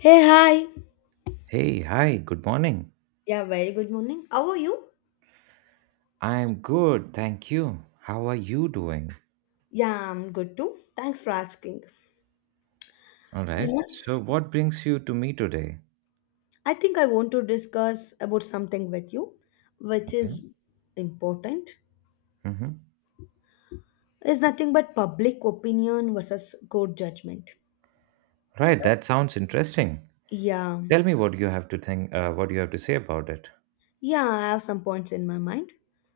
Hey, hi. Hey, hi, good morning. Yeah, very good morning. How are you? I'm good, thank you. How are you doing? Yeah, I'm good too. Thanks for asking. All You right. know, So, what brings you to me today? I think I want to discuss about something with you, which Okay. is important. Mm-hmm. It's nothing but public opinion versus court judgment. Right, that sounds interesting. Yeah, Tell me what you have to think, what you have to say about it. yeah, I have some points in my mind.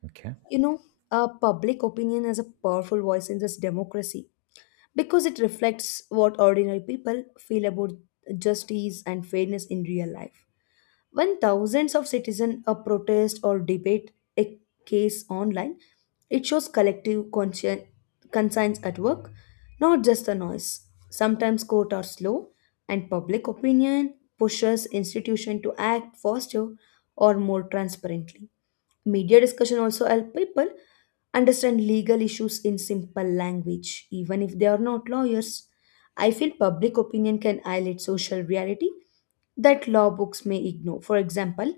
Okay. You know, Public opinion has a powerful voice in this democracy because it reflects what ordinary people feel about justice and fairness in real life. When thousands of citizens protest or debate a case online, it shows conscience at work, not just the noise. Sometimes courts are slow, and public opinion pushes institutions to act faster or more transparently. Media discussion also help people understand legal issues in simple language, even if they are not lawyers. I feel public opinion can highlight social reality that law books may ignore. For example,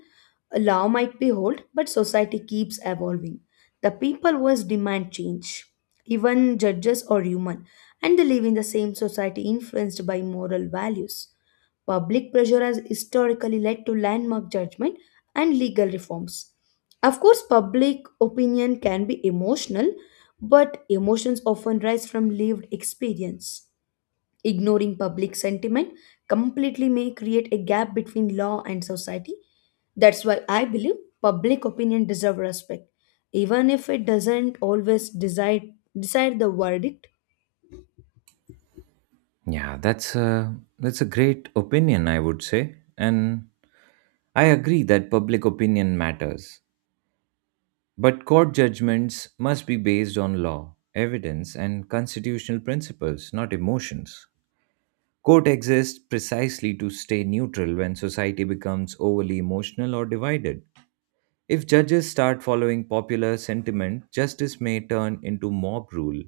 a law might be old, but society keeps evolving. The people always demand change. Even judges are human, and they live in the same society influenced by moral values. Public pressure has historically led to landmark judgment and legal reforms. Of course, public opinion can be emotional, but emotions often rise from lived experience. Ignoring public sentiment completely may create a gap between law and society. That's why I believe public opinion deserves respect, even if it doesn't always decide, decide the verdict. Yeah, that's a great opinion, I would say, and I agree that public opinion matters. But court judgments must be based on law, evidence, and constitutional principles, not emotions. Court exists precisely to stay neutral when society becomes overly emotional or divided. If judges start following popular sentiment, justice may turn into mob rule.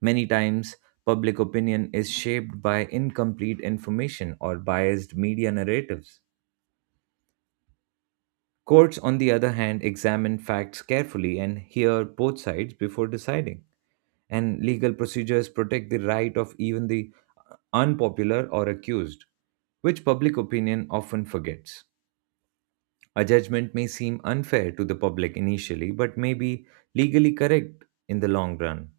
Many times, public opinion is shaped by incomplete information or biased media narratives. Courts, on the other hand, examine facts carefully and hear both sides before deciding. And legal procedures protect the right of even the unpopular, or accused, which public opinion often forgets. A judgment may seem unfair to the public initially, but may be legally correct in the long run.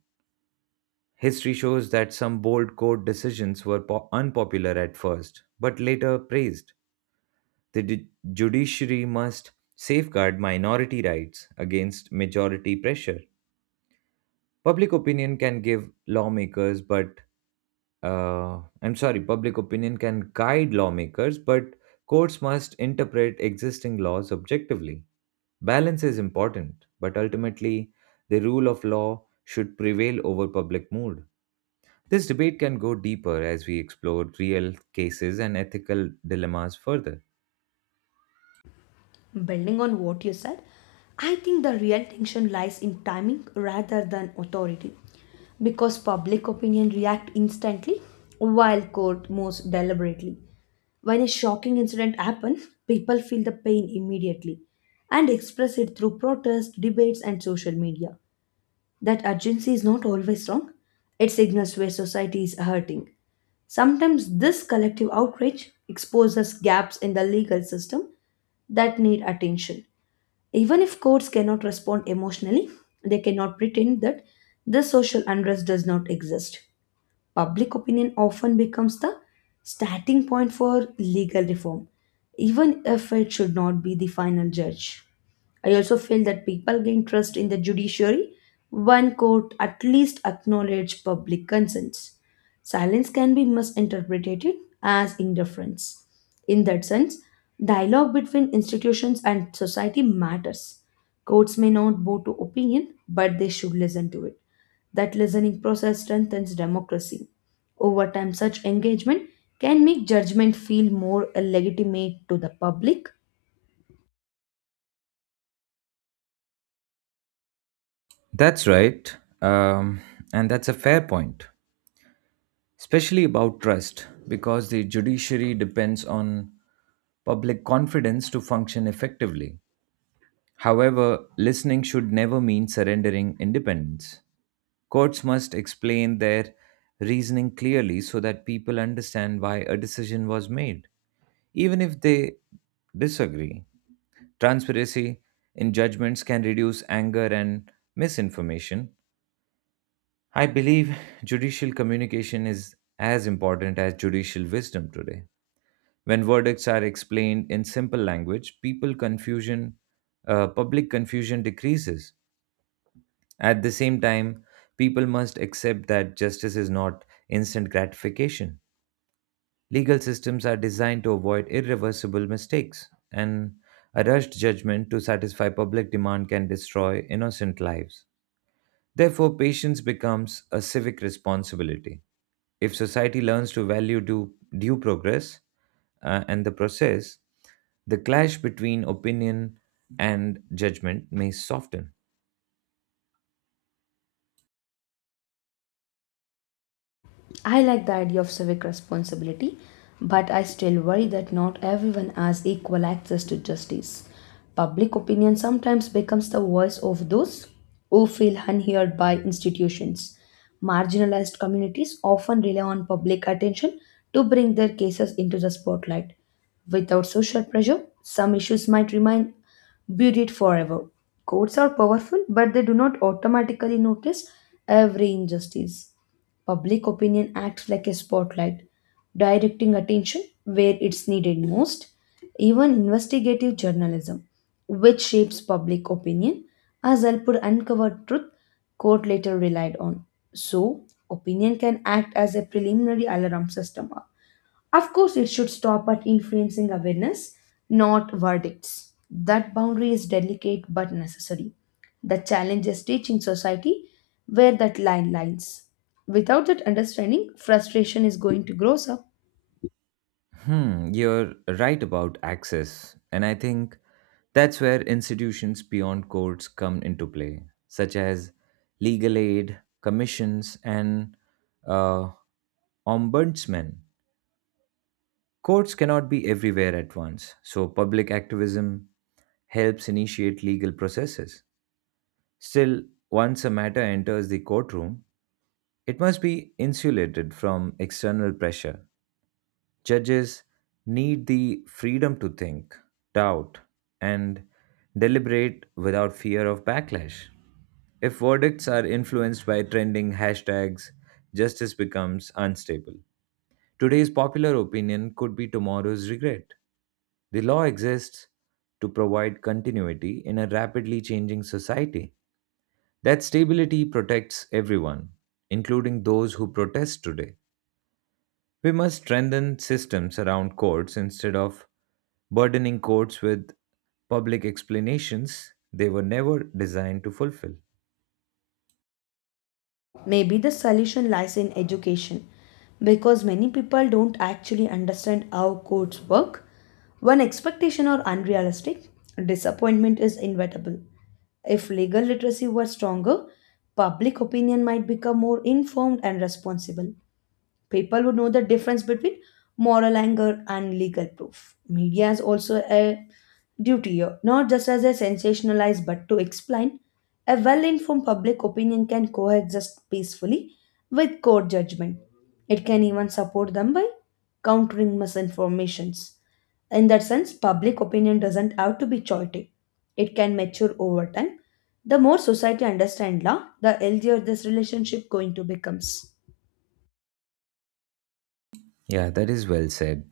History shows that some bold court decisions were unpopular at first, but later praised. The judiciary must safeguard minority rights against majority pressure. Public opinion can give lawmakers but I'm sorry, Public opinion can guide lawmakers, but courts must interpret existing laws objectively. Balance is important, but ultimately, the rule of law should prevail over public mood. This debate can go deeper as we explore real cases and ethical dilemmas further. Building on what you said, I think the real tension lies in timing rather than authority. Because public opinion reacts instantly while court moves deliberately. When a shocking incident happens, people feel the pain immediately and express it through protests, debates, and social media. That urgency is not always wrong, it signals where society is hurting. Sometimes this collective outrage exposes gaps in the legal system that need attention. Even if courts cannot respond emotionally, they cannot pretend that this social unrest does not exist. Public opinion often becomes the starting point for legal reform, even if it should not be the final judge. I also feel that people gain trust in the judiciary when court at least acknowledge public concerns. Silence can be misinterpreted as indifference. In that sense, dialogue between institutions and society matters. Courts may not bow to opinion, but they should listen to it. That listening process strengthens democracy. Over time, such engagement can make judgment feel more legitimate to the public. That's right, um, and that's a fair point, especially about trust, because the judiciary depends on public confidence to function effectively. However, listening should never mean surrendering independence. Courts must explain their reasoning clearly so that people understand why a decision was made, even if they disagree. Transparency in judgments can reduce anger and misinformation. I believe judicial communication is as important as judicial wisdom today. When verdicts are explained in simple language, public confusion decreases. At the same time, people must accept that justice is not instant gratification. Legal systems are designed to avoid irreversible mistakes, and a rushed judgment to satisfy public demand can destroy innocent lives. Therefore, patience becomes a civic responsibility. If society learns to value due, due progress and the process, the clash between opinion and judgment may soften. I like the idea of civic responsibility, but I still worry that not everyone has equal access to justice. Public opinion sometimes becomes the voice of those who feel unheard by institutions. Marginalized communities often rely on public attention to bring their cases into the spotlight. Without social pressure, some issues might remain buried forever. Courts are powerful, but they do not automatically notice every injustice. Public opinion acts like a spotlight, directing attention where it's needed most. Even investigative journalism, which shapes public opinion, has helped uncover truth court later relied on. So, opinion can act as a preliminary alarm system. Of course, it should stop at influencing awareness, not verdicts. That boundary is delicate but necessary. The challenge is teaching society where that line lies. Without that understanding, frustration is going to grow up. Hmm, you're right about access, and I think that's where institutions beyond courts come into play, such as legal aid, commissions, and uh, ombudsmen. Courts cannot be everywhere at once, so public activism helps initiate legal processes. Still, once a matter enters the courtroom, it must be insulated from external pressure. Judges need the freedom to think, doubt, and deliberate without fear of backlash. If verdicts are influenced by trending hashtags, justice becomes unstable. Today's popular opinion could be tomorrow's regret. The law exists to provide continuity in a rapidly changing society. That stability protects everyone, including those who protest today. We must strengthen systems around courts instead of burdening courts with public explanations they were never designed to fulfill. Maybe the solution lies in education because many people don't actually understand how codes work. When expectations are unrealistic, disappointment is inevitable. If legal literacy were stronger, public opinion might become more informed and responsible. People would know the difference between moral anger and legal proof. Media is also a duty, not just as a sensationalized but to explain. A well informed public opinion can coexist peacefully with court judgment. It can even support them by countering misinformations. In that sense, public opinion doesn't have to be chaotic. It can mature over time. The more society understands law, the healthier this relationship going to becomes. Yeah, that is well said.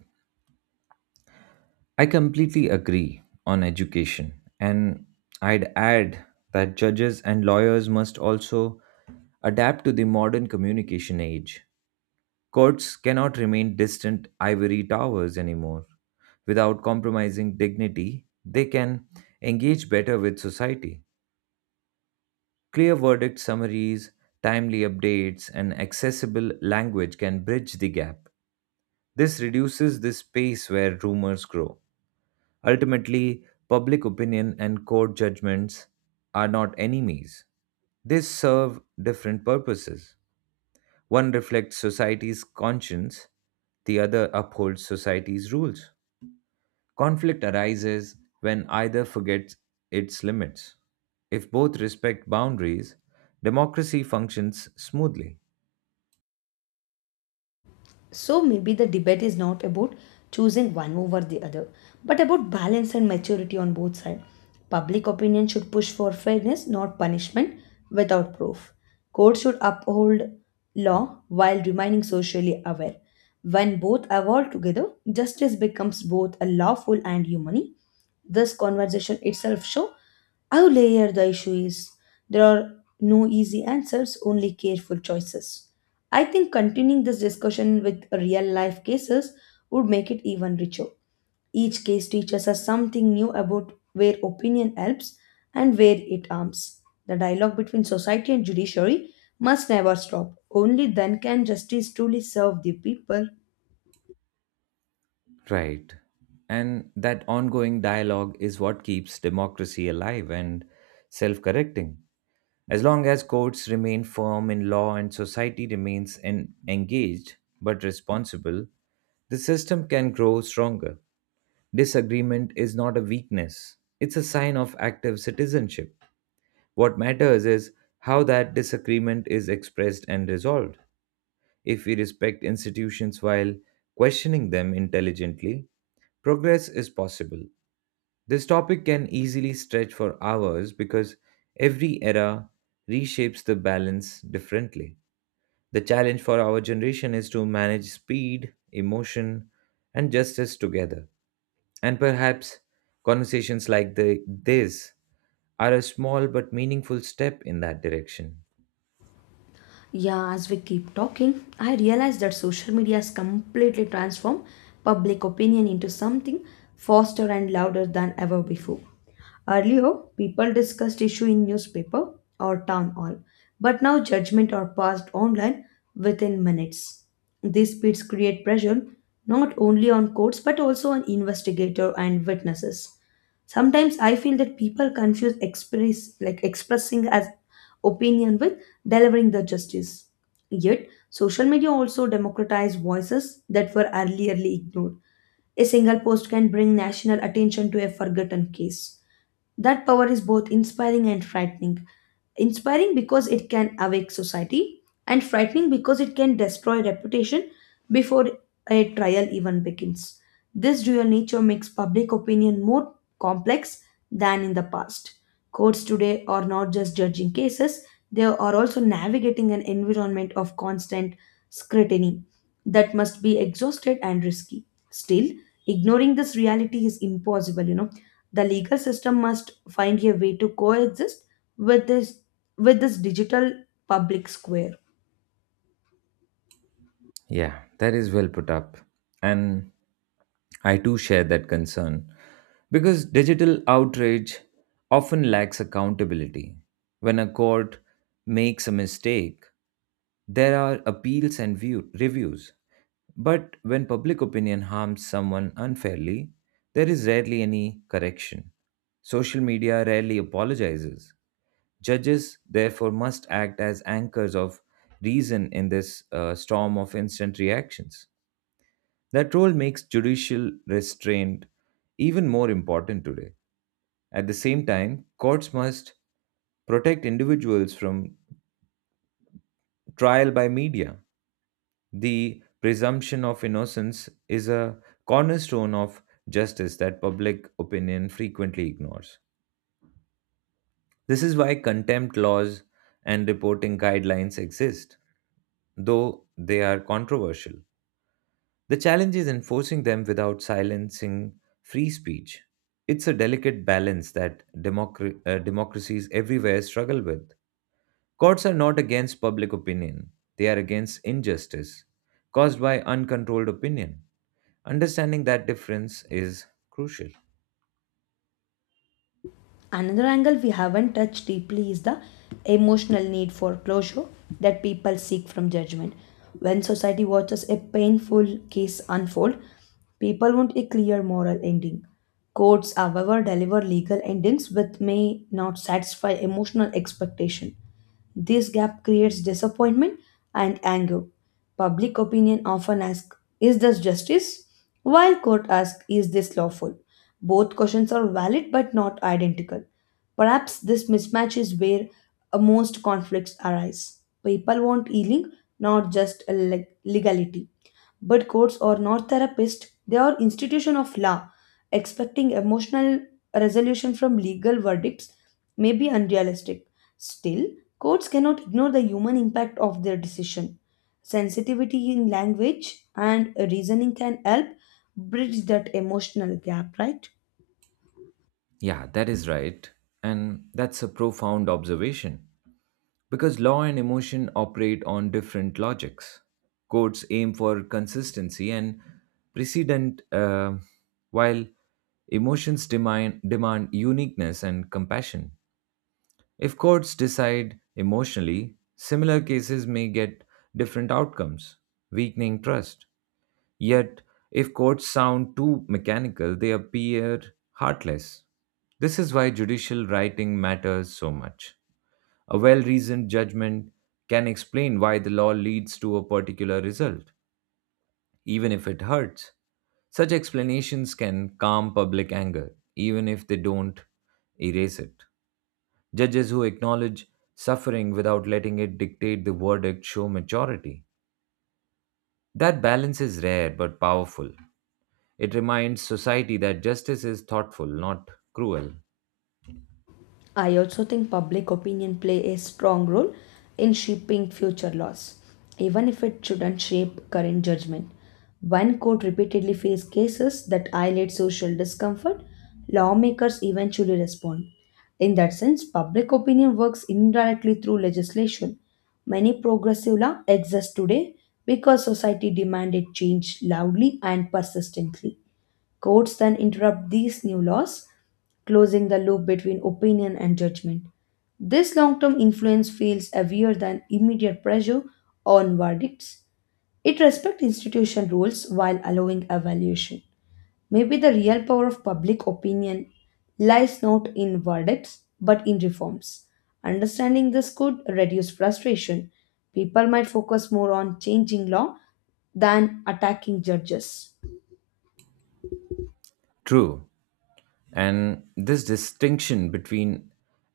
I completely agree on education. And I'd add that judges and lawyers must also adapt to the modern communication age. Courts cannot remain distant ivory towers anymore. Without compromising dignity, they can engage better with society. Clear verdict summaries, timely updates, and accessible language can bridge the gap. This reduces the space where rumors grow. Ultimately, public opinion and court judgments are not enemies. They serve different purposes. One reflects society's conscience, the other upholds society's rules. Conflict arises when either forgets its limits. If both respect boundaries, democracy functions smoothly. So maybe the debate is not about choosing one over the other, but about balance and maturity on both sides. Public opinion should push for fairness, not punishment without proof. Courts should uphold law while remaining socially aware. When both evolve together, justice becomes both a lawful and humane. This conversation itself shows how layered the issue is. There are no easy answers, only careful choices. I think continuing this discussion with real life cases would make it even richer. Each case teaches us something new about where opinion helps and where it harms. The dialogue between society and judiciary must never stop. Only then can justice truly serve the people. Right. And that ongoing dialogue is what keeps democracy alive and self correcting. As long as courts remain firm in law and society remains engaged but responsible, the system can grow stronger. Disagreement is not a weakness, it's a sign of active citizenship. What matters is how that disagreement is expressed and resolved. If we respect institutions while questioning them intelligently, progress is possible. This topic can easily stretch for hours because every era reshapes the balance differently. The challenge for our generation is to manage speed, emotion, and justice together. And perhaps conversations like this are a small but meaningful step in that direction. Yeah, as we keep talking, I realize that social media has completely transformed public opinion into something faster and louder than ever before. Earlier, people discussed issue in newspaper or town hall, but now judgment are passed online within minutes. These speeds create pressure not only on courts but also on investigator and witnesses. Sometimes I feel that people confuse express like expressing as opinion with delivering the justice. Yet, social media also democratized voices that were earlierly ignored. A single post can bring national attention to a forgotten case. That power is both inspiring and frightening. Inspiring because it can awake society, and frightening because it can destroy reputation before a trial even begins. This dual nature makes public opinion more complex than in the past. Courts today are not just judging cases, they are also navigating an environment of constant scrutiny that must be exhausted and risky. Still, ignoring this reality is impossible, the legal system must find a way to coexist with this with this digital public square. Yeah, that is well put up. And I too share that concern because digital outrage often lacks accountability. When a court makes a mistake, there are appeals and reviews. But when public opinion harms someone unfairly, there is rarely any correction. Social media rarely apologizes. Judges, therefore, must act as anchors of reason in this storm of instant reactions. That role makes judicial restraint even more important today. At the same time, courts must protect individuals from trial by media. The presumption of innocence is a cornerstone of justice that public opinion frequently ignores. This is why contempt laws and reporting guidelines exist, though they are controversial. The challenge is enforcing them without silencing free speech. It's a delicate balance that democracies everywhere struggle with. Courts are not against public opinion, they are against injustice caused by uncontrolled opinion. Understanding that difference is crucial. Another angle we haven't touched deeply is the emotional need for closure that people seek from judgment. When society watches a painful case unfold, people want a clear moral ending. Courts, however, deliver legal endings which may not satisfy emotional expectation. This gap creates disappointment and anger. Public opinion often asks, Is this justice? While court asks, Is this lawful? Both questions are valid but not identical. Perhaps this mismatch is where most conflicts arise. People want healing, not just a legality. But courts are not therapists, they are institution of law. Expecting emotional resolution from legal verdicts may be unrealistic. Still, courts cannot ignore the human impact of their decision. Sensitivity in language and reasoning can help bridge that emotional gap, right? Yeah, that is right. And that's a profound observation. Because law and emotion operate on different logics. Courts aim for consistency and precedent, while emotions demand uniqueness and compassion. If courts decide emotionally, similar cases may get different outcomes, weakening trust. Yet, if courts sound too mechanical, they appear heartless. This is why judicial writing matters so much. A well reasoned judgment can explain why the law leads to a particular result, even if it hurts. Such explanations can calm public anger, even if they don't erase it. Judges who acknowledge suffering without letting it dictate the verdict show maturity. That balance is rare but powerful. It reminds society that justice is thoughtful, not cruel. I also think public opinion play a strong role in shaping future laws, even if it shouldn't shape current judgment. When court repeatedly face cases that highlight social discomfort, lawmakers eventually respond. In that sense, public opinion works indirectly through legislation. Many progressive laws exist today because society demanded change loudly and persistently. Courts then interrupt these new laws, closing the loop between opinion and judgment. This long term influence feels heavier than immediate pressure on verdicts. It respects institution rules while allowing evaluation. Maybe the real power of public opinion lies not in verdicts but in reforms. Understanding this could reduce frustration. People might focus more on changing law than attacking judges. True, and this distinction between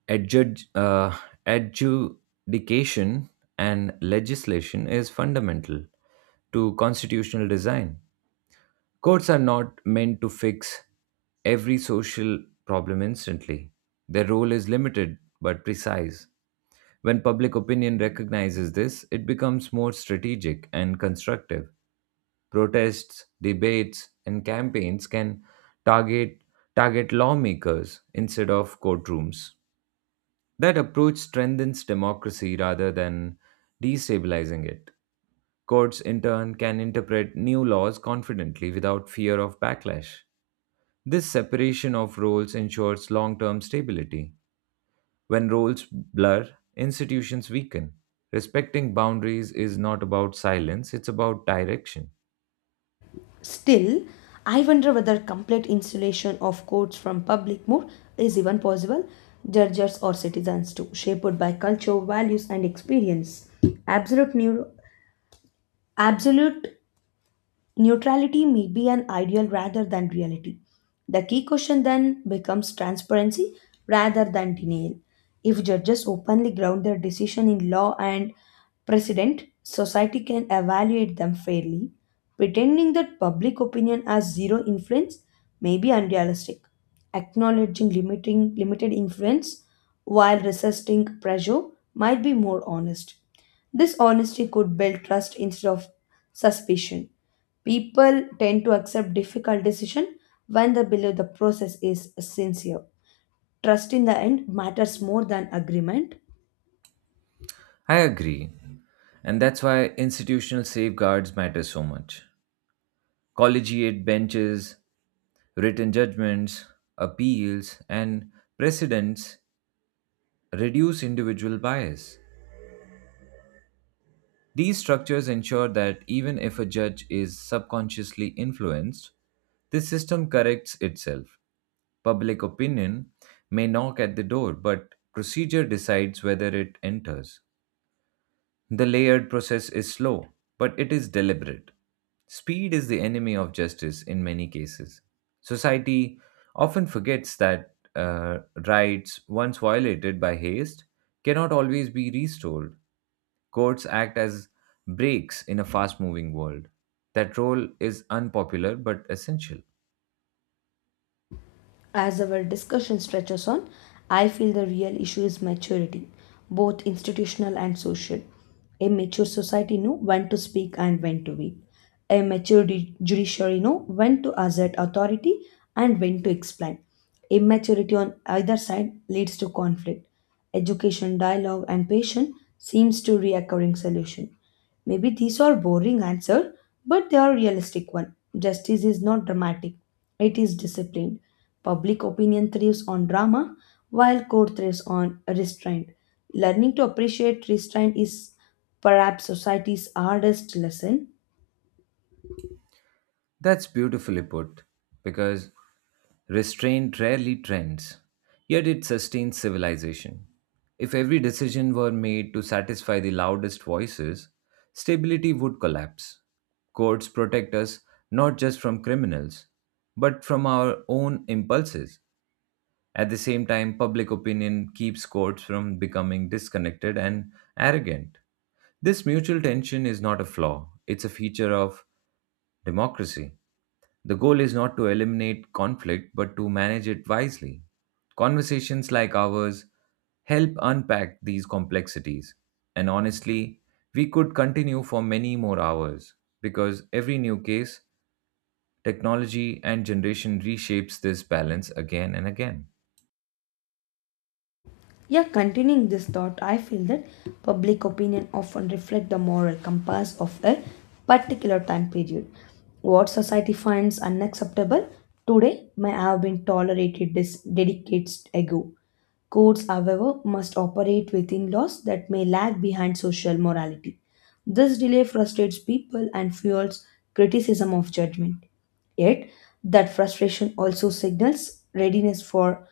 adjud- uh, adjudication and legislation is fundamental to constitutional design. Courts are not meant to fix every social problem instantly. Their role is limited but precise. When public opinion recognizes this, it becomes more strategic and constructive. Protests, debates, and campaigns can target target lawmakers instead of courtrooms. That approach strengthens democracy rather than destabilizing it. Courts, in turn, can interpret new laws confidently without fear of backlash. This separation of roles ensures long term stability. When roles blur, institutions weaken. Respecting boundaries is not about silence, it's about direction. Still, I wonder whether complete insulation of courts from public mood is even possible. Judges or citizens too, shaped by culture, values, and experience. Absolute, neuro- absolute Neutrality may be an ideal rather than reality. The key question then becomes transparency rather than denial. If judges openly ground their decision in law and precedent, society can evaluate them fairly. Pretending that public opinion has zero influence may be unrealistic. Acknowledging limiting limited influence while resisting pressure might be more honest. This honesty could build trust instead of suspicion. People tend to accept difficult decisions when they believe the process is sincere. Trust in the end matters more than agreement. I agree, and that's why institutional safeguards matter so much. Collegiate benches, written judgments, appeals, and precedents reduce individual bias. These structures ensure that even if a judge is subconsciously influenced, the system corrects itself. Public opinion may knock at the door, but procedure decides whether it enters. The layered process is slow, but it is deliberate. Speed is the enemy of justice in many cases. Society often forgets that rights, once violated by haste, cannot always be restored. Courts act as brakes in a fast moving world. That role is unpopular but essential. As our discussion stretches on, I feel the real issue is maturity, both institutional and social. A mature society know when to speak and when to be. A mature judiciary know when to assert authority and when to explain. Immaturity on either side leads to conflict. Education, dialogue, and patience seems to reoccurring solution. Maybe these are boring answer, but they are realistic one. Justice is not dramatic; it is disciplined. Public opinion thrives on drama, while court thrives on restraint. Learning to appreciate restraint is perhaps society's hardest lesson. That's beautifully put because restraint rarely trends, yet it sustains civilization. If every decision were made to satisfy the loudest voices, stability would collapse. Courts protect us not just from criminals, but from our own impulses. At the same time, public opinion keeps courts from becoming disconnected and arrogant. This mutual tension is not a flaw, it's a feature of democracy. The goal is not to eliminate conflict, but to manage it wisely. Conversations like ours help unpack these complexities. And honestly, we could continue for many more hours because every new case, technology, and generation reshapes this balance again and again. Yeah, continuing this thought, I feel that public opinion often reflect the moral compass of a particular time period. What society finds unacceptable today may have been tolerated this decades ago. Courts, however, must operate within laws that may lag behind social morality. This delay frustrates people and fuels criticism of judgment. Yet, that frustration also signals readiness for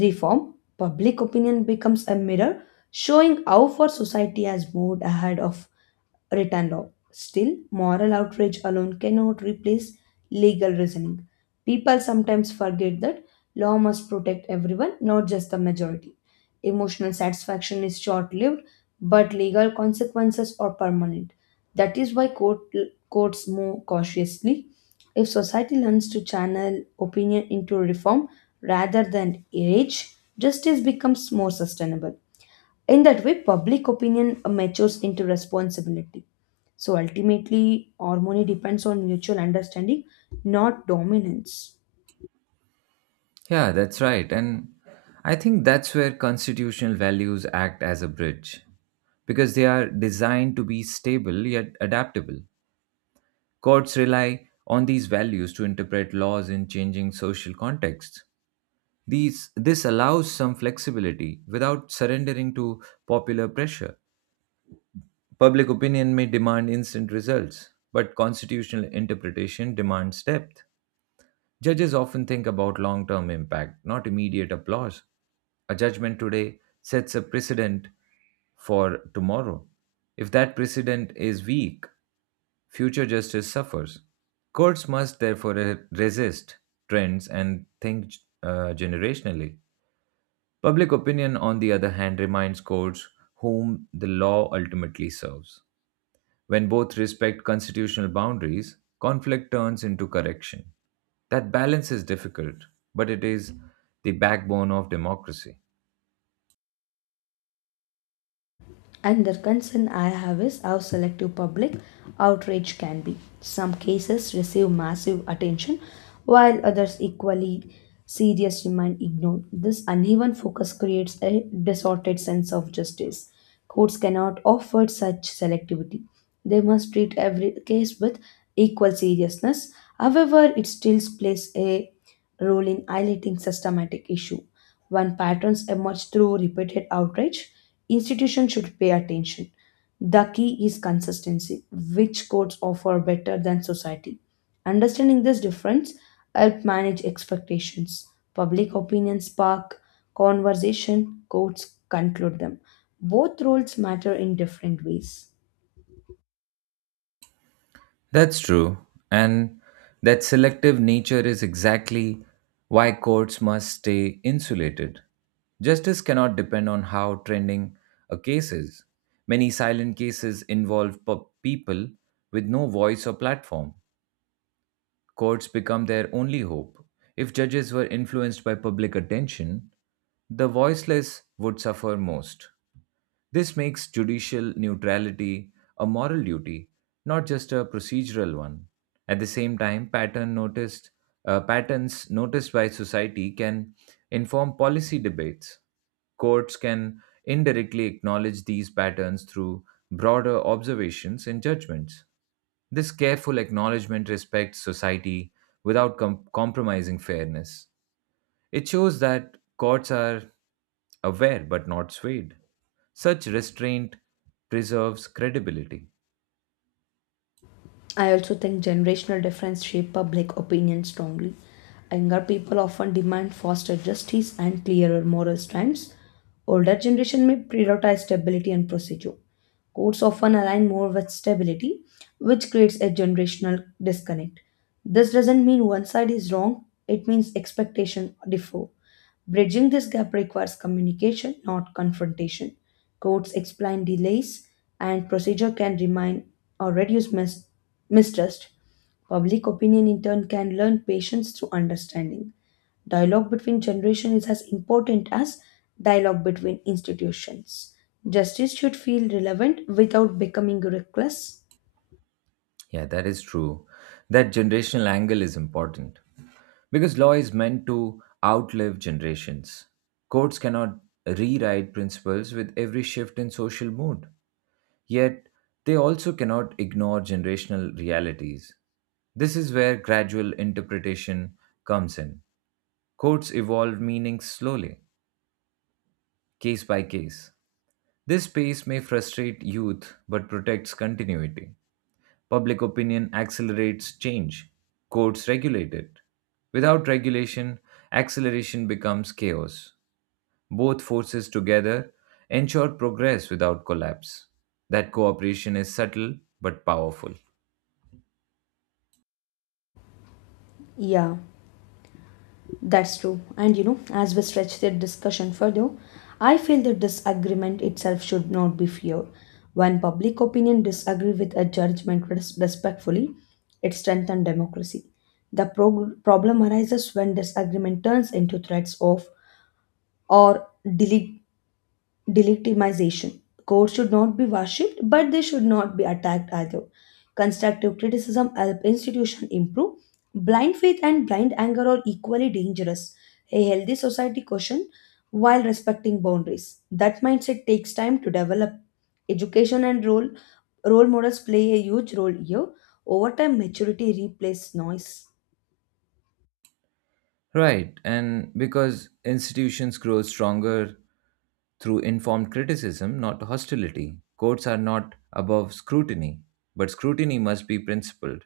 reform, public opinion becomes a mirror showing how far society has moved ahead of written law. Still, moral outrage alone cannot replace legal reasoning. People sometimes forget that law must protect everyone, not just the majority. Emotional satisfaction is short lived, but legal consequences are permanent. That is why courts move cautiously if society learns to channel opinion into reform rather than rage, justice becomes more sustainable. In that way, public opinion matures into responsibility. So ultimately, harmony depends on mutual understanding, not dominance. Yeah, that's right. And I think that's where constitutional values act as a bridge because they are designed to be stable yet adaptable. Courts rely on these values to interpret laws in changing social contexts. This allows some flexibility without surrendering to popular pressure. Public opinion may demand instant results, but constitutional interpretation demands depth. Judges often think about long term impact, not immediate applause. A judgment today sets a precedent for tomorrow. If that precedent is weak, future justice suffers. Courts must therefore resist trends and think generationally. Public opinion, on the other hand, reminds courts whom the law ultimately serves. When both respect constitutional boundaries, conflict turns into correction. That balance is difficult, but it is the backbone of democracy. And the concern I have is how selective public outrage can be. Some cases receive massive attention while others equally serious remain ignored. This uneven focus creates a distorted sense of justice. Courts cannot afford such selectivity. They must treat every case with equal seriousness. However, it still plays a role in highlighting systematic issue. When patterns emerge through repeated outrage, institutions should pay attention. The key is consistency, which courts offer better than society. Understanding this difference help manage expectations. Public opinion spark conversation, courts conclude them. Both roles matter in different ways. That's true. And that selective nature is exactly why courts must stay insulated. Justice cannot depend on how trending a case is. Many silent cases involve people with no voice or platform. Courts become their only hope. If judges were influenced by public attention, the voiceless would suffer most. This makes judicial neutrality a moral duty, not just a procedural one. At the same time, patterns noticed by society can inform policy debates. Courts can indirectly acknowledge these patterns through broader observations and judgments. This careful acknowledgement respects society without compromising fairness. It shows that courts are aware but not swayed. Such restraint preserves credibility. I also think generational difference shape public opinion strongly. Younger people often demand faster justice and clearer moral stands. Older generation may prioritize stability and procedure. Courts often align more with stability, which creates a generational disconnect. This doesn't mean one side is wrong, it means expectations differ. Bridging this gap requires communication, not confrontation. Courts explain delays, and procedure can remind or reduce mistrust. Public opinion, in turn, can learn patience through understanding. Dialogue between generations is as important as dialogue between institutions. Justice should feel relevant without becoming reckless. Yeah, that is true. That generational angle is important because law is meant to outlive generations. Courts cannot rewrite principles with every shift in social mood. Yet, they also cannot ignore generational realities. This is where gradual interpretation comes in. Courts evolve meanings slowly, case by case. This pace may frustrate youth but protects continuity. Public opinion accelerates change, courts regulate it. Without regulation, acceleration becomes chaos. Both forces together ensure progress without collapse. That cooperation is subtle but powerful. Yeah. That's true. And you know, as we stretch the discussion further, I feel that disagreement itself should not be feared. When public opinion disagree with a judgment respectfully, it strengthens democracy. The problem arises when disagreement turns into threats of or delete delegitimization. Courts should not be worshipped, but they should not be attacked either. Constructive criticism help institution improve. Blind faith and blind anger are equally dangerous. A healthy society caution while respecting boundaries. That mindset takes time to develop. Education and role models play a huge role here. Over time, maturity replaces noise. Right, and because institutions grow stronger through informed criticism, not hostility. Courts are not above scrutiny, but scrutiny must be principled.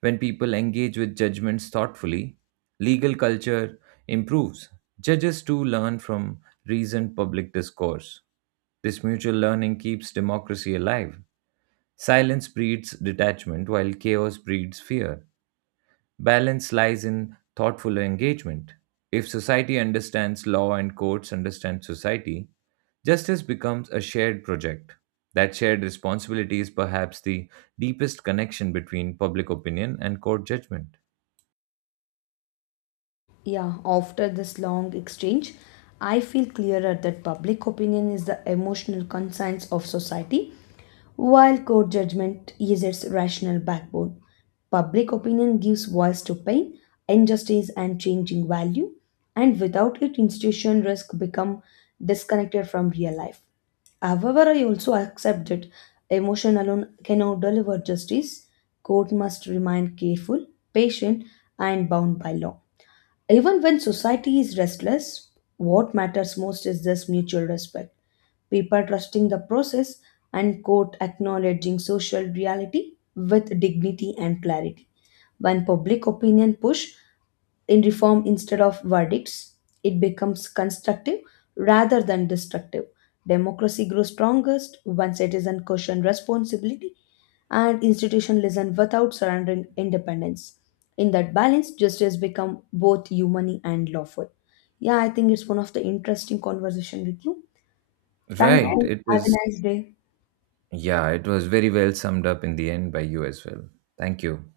When people engage with judgments thoughtfully, legal culture improves. Judges too learn from recent public discourse. This mutual learning keeps democracy alive. Silence breeds detachment, while chaos breeds fear. Balance lies in thoughtful engagement. If society understands law and courts understand society, justice becomes a shared project. That shared responsibility is perhaps the deepest connection between public opinion and court judgment. Yeah, after this long exchange, I feel clearer that public opinion is the emotional conscience of society, while court judgment is its rational backbone. Public opinion gives voice to pain, injustice, and changing value, and without it, institution risk become disconnected from real life. However, I also accept that emotion alone cannot deliver justice. Court must remain careful, patient, and bound by law. Even when society is restless, what matters most is this mutual respect. People trusting the process and court acknowledging social reality with dignity and clarity. When public opinion push in reform instead of verdicts. It becomes constructive rather than destructive. Democracy grows strongest when citizens question responsibility and institutions listen without surrendering independence. In that balance, justice becomes both human and lawful. Yeah, I think it's one of the interesting conversation with you. Thank Right, you. it Have a is. nice day. Yeah, it was very well summed up in the end by you as well. Thank you.